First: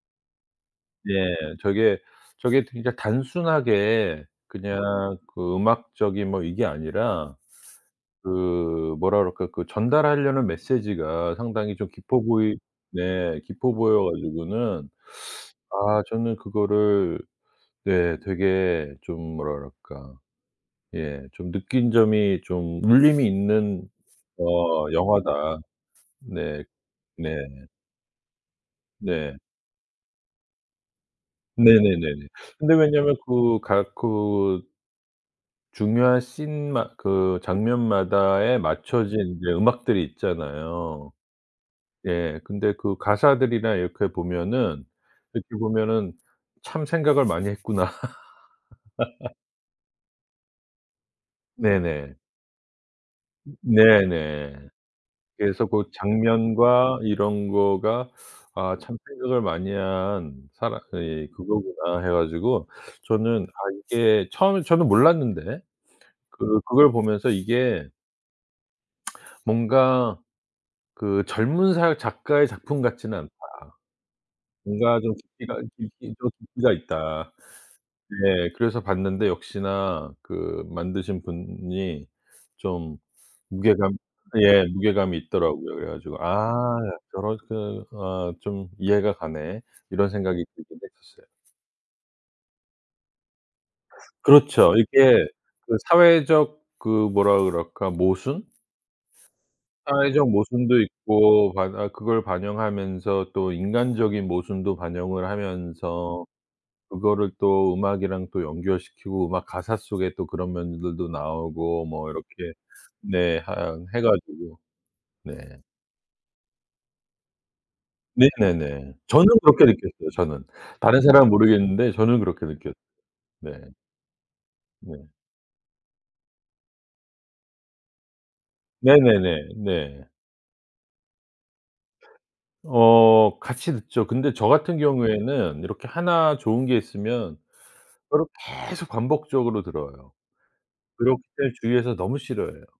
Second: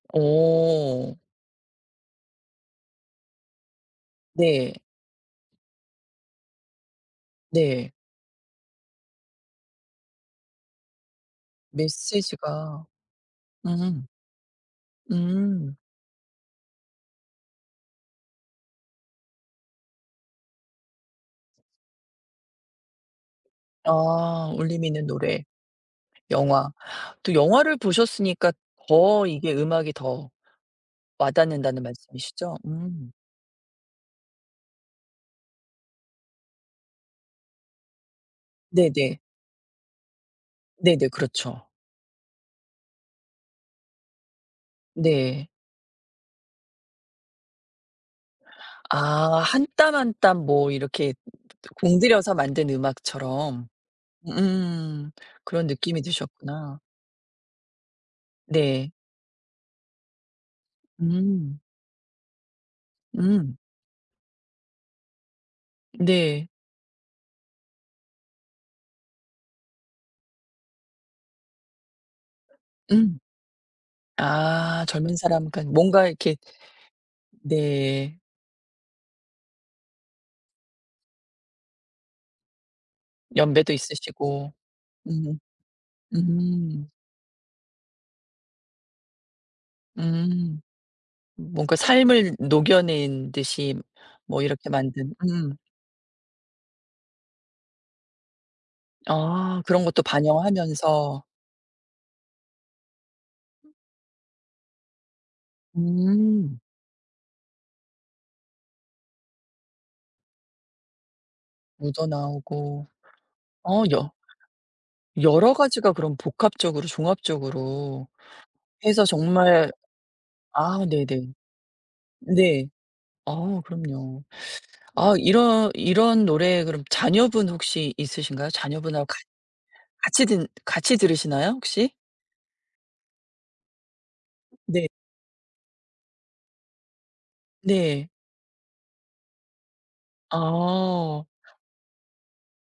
어. 예. 저게, 저게 진짜 단순하게 네. 그냥 그 음악적인 뭐 이게 아니라 네. 그 뭐라 그럴까 그 전달하려는 메시지가 상당히 좀 깊어 보이 메시지가. 네 깊어 보여 음. 가지고는 음. 아 저는 그거를 네. 되게 좀 뭐라 그럴까 예 좀 느낀 점이 좀 울림이 있는 아. 울림이 어 있는 노래. 영화다. 네. 영화. 또 네. 영화를 보셨으니까 더 네. 이게 음악이 더 와닿는다는 네네네네. 말씀이시죠? 근데 음. 왜냐하면 그 가 그 중요한 신 마 그 장면마다에 네네. 맞춰진 이제 음악들이 네네. 있잖아요. 그렇죠. 예. 근데 그 가사들이나 이렇게 보면은 네. 이렇게 보면은 참 생각을 많이 했구나. 아. 1 땀 1 땀 뭐 이렇게 네네. 공들여서 만든 으 음악처럼 네네. 으음. 그래서 그런 '고 느낌이 드셨구나. 장면과 이런 거가 아 네. 참 생각을 많이 한 사람 이 음. 그거구나.' 해 가지고 저는 음. 아 이게 처음에 저는 몰랐는데 네. 그 그걸 보면서 이게 뭔가 '그 젊은 사람 작가의 작품 같지는 응. 않다. 아. 뭔가 좀 젊은 사람 깊이가 그니까 [unintelligible] 뭔가 이렇게 깊이가 있다.' 네. 예. 그래서 봤는데 역시나 그 만드신 분이 좀 연배도 무게감 있으시고. 예 무게감이 음. 있더라고요. 그래 가지고 아 음. 여러 그 어 좀 '이해가 가네.' 이런 생각이 음. 들긴 했었어요. 뭔가 삶을 녹여 낸 듯이 뭐 이렇게 그렇죠. 만든 이게 음. 그 사회적 그 뭐라 그럴까. 모순? 아. 그런 것도 사회적 모순도 반영하면서. 있고 바 아 그걸 반영하면서 또 인간적인 모순도 반영을 하면서 음. 그거를 또 음악이랑 또 연결시키고 음악 가사 속에 또 그런 면들도 나오고 묻어 뭐 이렇게 나오고 네 어. 하여 해 여 가지고. 여러 네. 가지가 그럼 복합적으로 종합적으로 네네네. 해서 저는 그렇게 정말 느꼈어요 저는. 아 다른 사람은 네네. 모르겠는데 저는 그렇게 네. 느꼈 네. 아. 그럼요. 네. 아. 이런 이런 노래 그럼 자녀분 혹시 있으신가요? 자녀분하고 같 네네네. 네. 같이 듣 같이 들으시나요, 혹시? 어. 같이 듣죠. 근데 저 같은 네. 경우에는 이렇게 하나 좋은 게 있으면 네. 그거를 계속 반복적으로 들어요. 그렇기 아. 때문에 주위에서 너무 싫어해요.